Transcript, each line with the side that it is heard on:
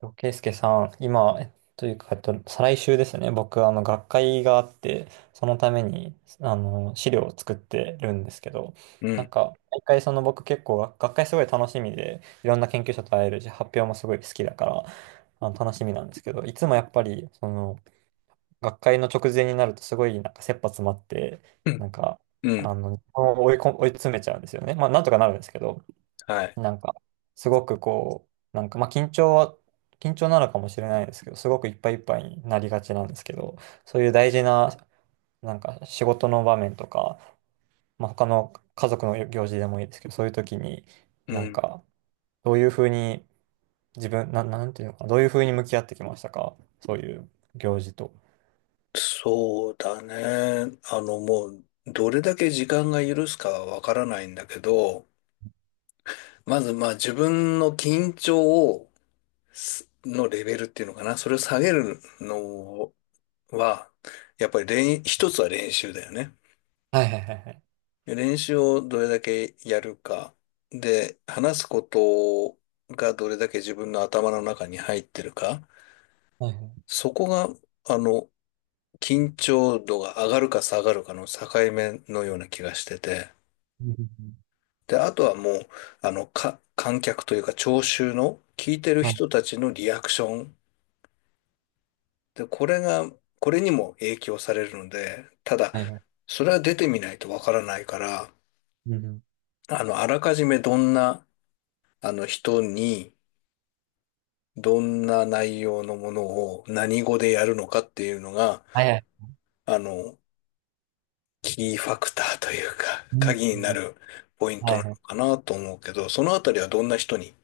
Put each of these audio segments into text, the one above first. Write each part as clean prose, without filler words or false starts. right: ケイスケさん、今、というか、えっと、再来週ですね。僕、学会があって、そのために、資料を作ってるんですけど、
left: う
right: なん
left: ん、
right: か、毎回、その僕結構、学会すごい楽しみで、いろんな研究者と会えるし、発表もすごい好きだから、楽しみなんですけど、いつもやっぱり、学会の直前になると、すごい、なんか、切羽詰まって、
left: う
right: な
left: ん、
right: んか、
left: うん、
right: 追い詰めちゃうんですよね。まあ、なんとかなるんですけど、
left: はい。
right: なんか、すごくこう、なんか、まあ、緊張は、緊張なのかもしれないですけど、すごくいっぱいいっぱいになりがちなんですけど、そういう大事な、なんか、仕事の場面とか、まあ、他の家族の行事でもいいですけど、そういう時に、
left: う
right: なん
left: ん、
right: か、どういうふうに、自分、な、なんていうのかな、どういうふうに向き合ってきましたか、そういう行事と。
left: そうだね。もう、どれだけ時間が許すかはわからないんだけど、まず、まあ、自分の緊張を、のレベルっていうのかな。それを下げるのは、やっぱり一つは練習だよね。
right: はいはいはいはい。
left: 練習をどれだけやるか。で、話すことがどれだけ自分の頭の中に入ってるか。
right: はいはい。
left: そこが、あの、緊張度が上がるか下がるかの境目のような気がしてて、
right: うんうんうん。
left: で、あとはもう、観客というか聴衆の聞いてる
right: はい
left: 人たちのリアクション。で、これが、これにも影響されるので、ただ、
right: はいはい。
left: それは出てみないとわからないから、
right: うんうん。
left: あらかじめどんな、人に、どんな内容のものを何語でやるのかっていうのが、
right: はいはい。
left: あの、キーファクターというか、
right: うん
left: 鍵に
right: う
left: な
right: ん。
left: るポイン
right: は
left: ト
right: い
left: な
right: は
left: の
right: い。
left: かなと思うけど、そのあたりはどんな人に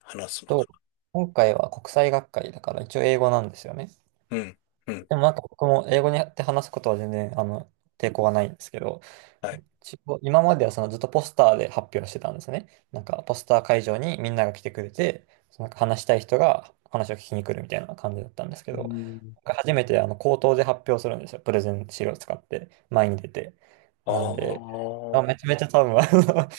left: 話すのか
right: と、今回は国際学会だから一応英語なんですよね。
left: な。うん、うん、
right: でも僕も英語にやって話すことは全然、抵抗はないんですけど、
left: はい。
right: 一応今まではそのずっとポスターで発表してたんですね。なんかポスター会場にみんなが来てくれて、その話したい人が話を聞きに来るみたいな感じだったんですけ
left: う
right: ど、
left: ん。
right: 初めて口頭で発表するんですよ。プレゼン資料を使って前に出て。なんで、
left: あ
right: まあ、めちゃめちゃ多分、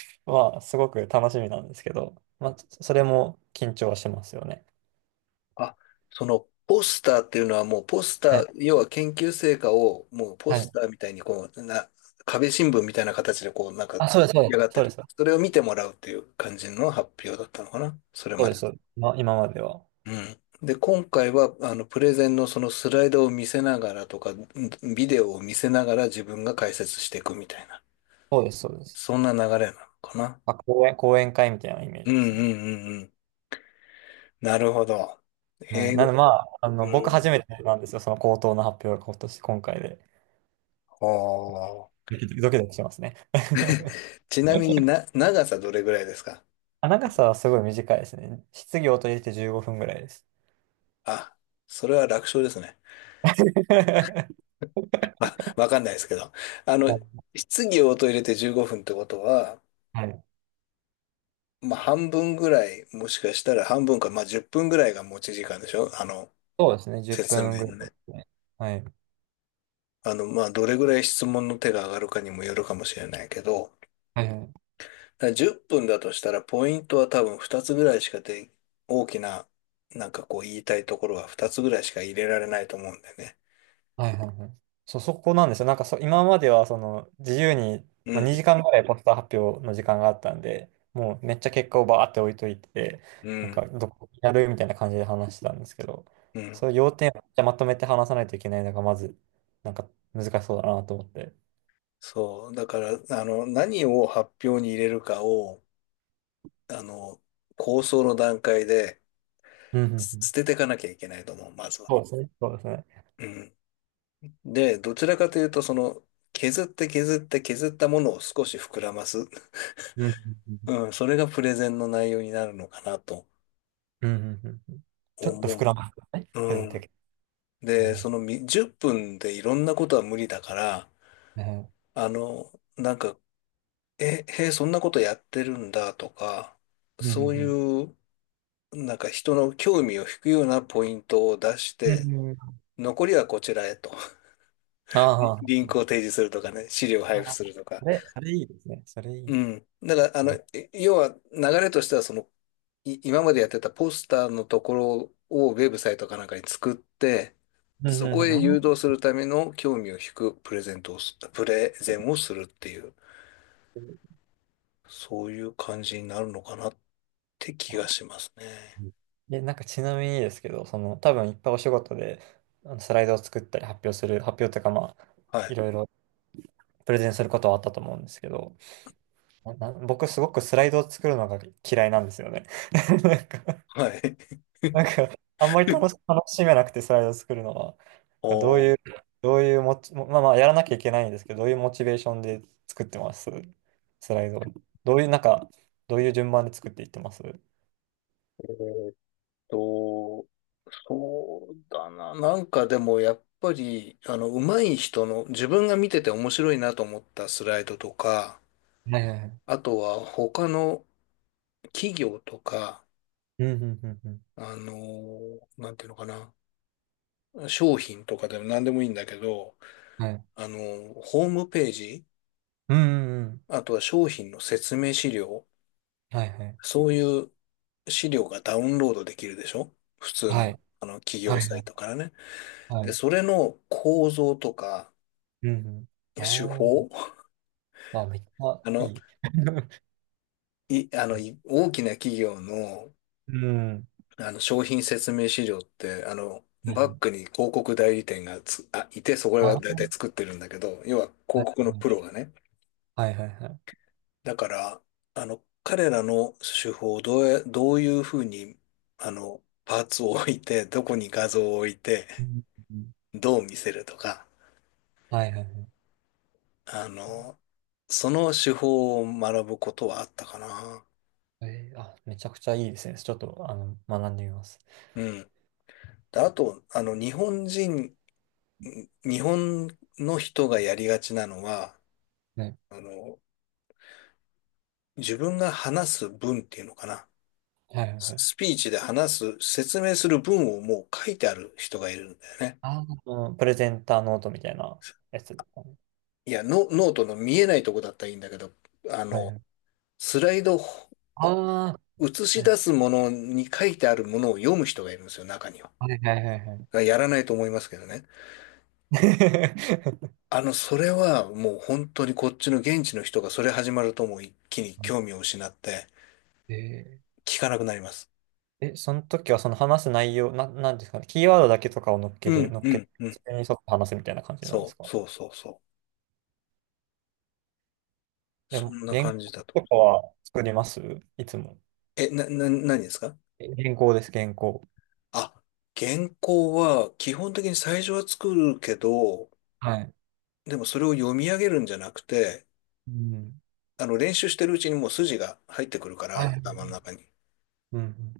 right: まあ、すごく楽しみなんですけど、まあ、それも緊張はしますよね。
left: あ、あ、そのポスターっていうのはもうポス
right: は
left: ター、
right: い。
left: 要は研究成果をもうポ
right: は
left: ス
right: い。
left: ターみたいに壁新聞みたいな形でこう、なんか
right: あ、そうです、
left: 出
right: そう
left: 来
right: です。
left: 上がって
right: そう
left: る。
right: です。
left: それを見てもらうっていう感じの発表だったのかな、それ
right: そう
left: ま
right: で
left: で。
right: す。まあ、今までは。
left: うん。で、今回は、あの、プレゼンのそのスライドを見せながらとか、ビデオを見せながら自分が解説していくみたいな、
right: そうです、そうです。
left: そんな流れなのかな。
right: まあ、講演会みたいなイメー
left: う
right: ジ
left: んう
right: で
left: んう
right: すね。
left: んうん。なるほど。
right: はい。
left: 英
right: な
left: 語。
right: ので、まあ、僕
left: う
right: 初
left: ん。
right: めてなんですよ、その口頭の発表が今回で。
left: ほー
right: ドキドキドキドキしますね。
left: ちなみに 長さどれぐらいですか？
right: あ、長さはすごい短いですね。質疑応答入れて15分ぐらいです。
left: あ、それは楽勝ですね。あ、わかんないですけど。あの、質疑応答入れて15分ってことは、
right: はい。
left: まあ半分ぐらい、もしかしたら半分か、まあ10分ぐらいが持ち時間でしょ？あの、
right: そうですね、10
left: 説明
right: 分ぐらい
left: の
right: で
left: ね。
right: すね。はい。
left: あの、まあ、どれぐらい質問の手が上がるかにもよるかもしれないけど、
right: はいはい
left: だから10分だとしたら、ポイントは多分2つぐらいしかで、大きな、なんかこう言いたいところは2つぐらいしか入れられないと思うんだよね。
right: はいはいはい。そう、そこなんですよ。なんかそ、今まではその自由に、
left: う
right: まあ、2時
left: ん、
right: 間ぐらいポスター発表の時間があったんで、もうめっちゃ結果をバーって置いといて、
left: う
right: なん
left: ん、
right: かどこにやるみたいな感じで話してたんですけど、
left: うん。
right: そういう要点をめっちゃまとめて話さないといけないのがまず、なんか難しそうだなと思って。
left: そう。だから、あの、何を発表に入れるかを、あの、構想の段階で
right: うんうんうん。
left: 捨てていかなきゃいけないと思う、まずは。
right: そうですね。そうですね。
left: うん。で、どちらかというと、その、削って削って削ったものを少し膨らます。
right: うんうんうん
left: うん、それがプレゼンの内容になるのかなと
right: うん。うんうんうん。ちょっ
left: 思
right: と膨
left: う。
right: らますよね。
left: う
right: 削ってい
left: ん。
right: け。う
left: で、
right: ん。
left: その10分でいろんなことは無理だから、
right: ね。
left: あの、なんか、え、へえ、そんなことやってるんだとか、
right: うんう
left: そう
right: んうん。
left: いう、なんか人の興味を引くようなポイントを出し
right: う
left: て、
right: んうん。
left: 残りはこちらへと。
right: あ
left: リ
right: あ。
left: ンクを提示するとかね、資料を配布
right: ああ。
left: するとか。
right: それ、それいいですね。それいい
left: う
right: な。
left: ん。だから、要は流れとしては、その、今までやってたポスターのところをウェブサイトかなんかに作って、
right: うん
left: そ
right: うん
left: こ
right: うん、
left: へ
right: あ
left: 誘
right: ー
left: 導するための興味を引くプレゼンをするっていう、そういう感じになるのかなって気が
right: あ、
left: しますね。
right: うん。で、なんかちなみにですけど、その、多分いっぱいお仕事で、あのスライドを作ったり発表というかまあ、
left: は
right: い
left: い。
right: ろいろプレゼンすることはあったと思うんですけど、僕すごくスライドを作るのが嫌いなんですよね。なんか、
left: はい。
right: なんかあんまり楽しめなくてスライドを作るのは、どう
left: おー、
right: いう、どういうモチ、まあまあ、やらなきゃいけないんですけど、どういうモチベーションで作ってますスライドを。どういう、なんか、どういう順番で作っていってますは
left: えーっと、そうだな。なんかでもやっぱり、あの、上手い人の、自分が見てて面白いなと思ったスライドとか、
right: いはいはい。
left: あとは他の企業とか、
right: うんうんうんうん。
left: なんていうのかな。商品とかでも何でもいいんだけど、
right: はい。
left: あの、ホームページ、
right: うんうんうん。
left: あとは商品の説明資料、
right: はいはい。
left: そういう資料がダウンロードできるでしょ？普通
right: は
left: の、
right: い。
left: あの企
right: は
left: 業
right: い
left: サ
right: は
left: イ
right: い
left: トからね。
right: は
left: で、
right: い。
left: それの構造とか
right: うんうん。
left: 手法、
right: あ ーあ、めっちゃ
left: あ
right: い
left: の、
right: い。
left: い、あの、い大きな企業の、
right: うん。
left: あの商品説明資料って、あの、
right: は
left: バ
right: い、
left: ックに広告代理店がいて、そこらが大
right: あ、
left: 体作ってるんだけど、要は
right: は
left: 広
right: い
left: 告
right: は
left: の
right: いは
left: プロ
right: い。
left: がね、
right: はいはいはい。
left: だから、あの、彼らの手法をどういうふうに、あの、パーツを置いて、どこに画像を置いて、
right: うんうん。
left: どう見せるとか、
right: はいはいはいはいはいはい。うんうん。
left: あの、その手法を学ぶことはあったかな。
right: あーあ、めっちゃいい。うん。あ、はいはいはいはい。うんうん。はいはいはい。えーあ、めちゃくちゃいいですね。ちょっと、あの、学んでみます。
left: うん。で、あと、あの、日本の人がやりがちなのは、
right: ね。
left: あの、自分が話す文っていうのかな。
right: はいはいはい。
left: スピーチで話す、説明する文をもう書いてある人がいるんだよね。
right: あー、あの、プレゼンターノートみたいなやつですかね。
left: いや、ノートの見えないとこだったらいいんだけど、あ
right: はい
left: の、
right: はい。
left: スライド
right: ああ、
left: 映し出
right: は
left: すものに書いてあるものを読む人がいるんですよ、中には。
right: いはいはいはいはい。
left: やらないと思いますけどね。あの、それはもう本当にこっちの現地の人がそれ始まるともう一気に興味を 失って
right: えー、
left: 聞かなくなります。
right: え、その時はその話す内容、なんですかね、キーワードだけとかを
left: うん、
right: 乗っ
left: う
right: けて、
left: ん、うん。
right: それに沿って話すみたいな感じなんで
left: そ
right: す
left: う、
right: か。
left: そう、そう、そう。
right: で
left: そ
right: も、
left: んな
right: 原
left: 感じだ
right: 稿
left: と。
right: とかは作りますいつも。
left: え、何ですか？
right: え、原稿です、原稿。
left: あ、原稿は基本的に最初は作るけど、
right: はい。
left: でもそれを読み上げるんじゃなくて、
right: うん。
left: あの、練習してるうちにもう筋が入ってくるか
right: は
left: ら、
right: い。
left: 頭の中に。
right: うん。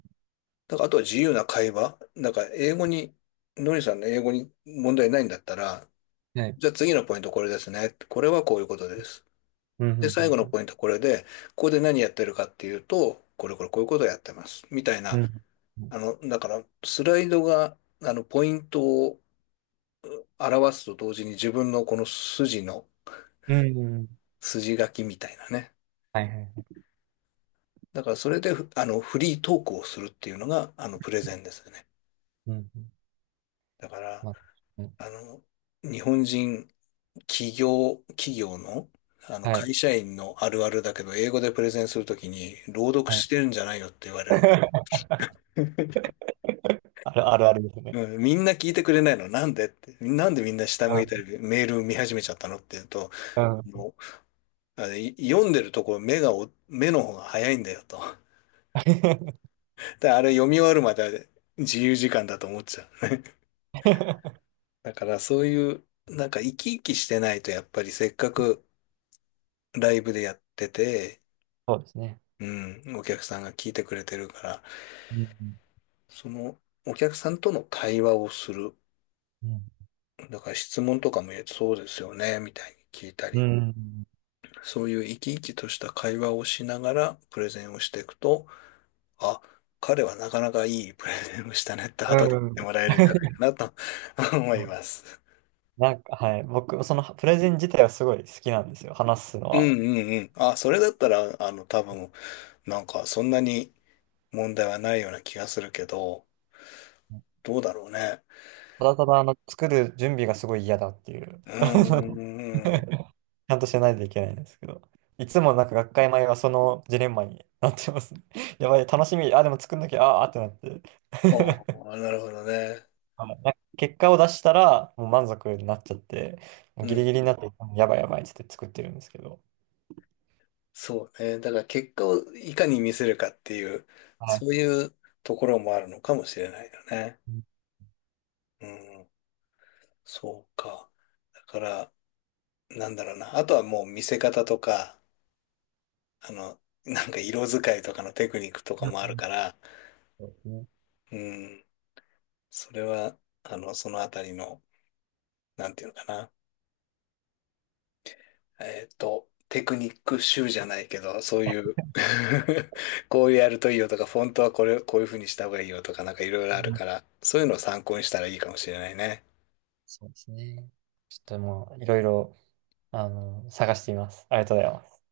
left: だから、あとは自由な会話。だから、英語に、のりさんの英語に問題ないんだったら、
right: はい。
left: じゃあ次のポイントこれですね。これはこういうことです。
right: うん。う
left: で、最後の
right: ん。
left: ポイントこれで、ここで何やってるかっていうと、これこれこういうことをやってます。みたい
right: う
left: な、
right: ん。うん。
left: あの、だから、スライドが、あの、ポイントを表すと同時に自分のこの筋の、
right: うんうん。
left: 筋書きみたいなね。
right: はいはい。
left: だから、それで、ふあの、フリートークをするっていうのが、あの、プレゼンですよね。
right: うん。
left: だから、
right: まあ、うん。
left: あの、日本人、企業、企業の、あの、
right: はい。
left: 会社員のあるあるだけど、英語でプレゼンするときに、朗読
right: はい。
left: してるんじゃないよって言われる。
right: あるあるあるですね。
left: うん、みんな聞いてくれないのなんでって。なんでみんな下向いた
right: う
left: り、メール見始めちゃったのって言うと、
right: ん。うん。
left: もう、あれ、読んでるとこ目の方が早いんだよと。で、あれ読み終わるまで自由時間だと思っちゃう。だからそういう、なんか生き生きしてないと、やっぱりせっかくライブでやってて、
right: そうですね。
left: うん、お客さんが聞いてくれてるから、
right: うん。
left: そのお客さんとの対話をする。
right: うん。
left: だから質問とかもそうですよね、みたいに聞いた
right: う
left: り、
right: ん。
left: そういう生き生きとした会話をしながらプレゼンをしていくと、あ、彼はなかなかいいプレゼンをしたねって後で
right: う
left: 言って
right: ん。
left: もらえるんじゃな いかなと 思
right: う
left: い
right: ん。
left: ます。
right: なんか、はい。僕、そのプレゼン自体はすごい好きなんですよ。話すのは。
left: うん。あ、それだったら、あの、多分、なんかそんなに問題はないような気がするけど、どうだろうね。
right: ただただ、あの、作る準備がすごい嫌だっていう。
left: うん、うん
right: ち
left: うん
right: ゃんとしないといけないんですけど。いつもなんか学会前はそのジレンマになってますね。やばい、楽しみ。あ、でも作んなきゃ、ああーってなって。
left: ああ、なるほどね。
right: はい、なんか結果を出したら、もう満足になっちゃって、も
left: う
right: うギリギリに
left: ん。
right: なって、やばいやばいって言って作ってるんですけど。
left: そうね。だから結果をいかに見せるかっていう、
right: はい。
left: そういうところもあるのかもしれないよね。
right: うん
left: うん。そうか。だから、なんだろうな。あとはもう見せ方とか、あの、なんか色使いとかのテクニックとか
right: う
left: もあるか
right: ん。
left: ら、
right: そうですね。
left: うん。それは、あの、そのあたりの、なんていうのかな。えっと、テクニック集じゃないけど、そういう こういうやるといいよとか、フォントはこれ、こういう風にした方がいいよとか、なんかいろいろ
right: う
left: ある
right: ん。
left: から、そういうのを参考にしたらいいかもしれないね。
right: そうですね。ちょっともう、いろいろ、あの、探しています。ありがとうございます。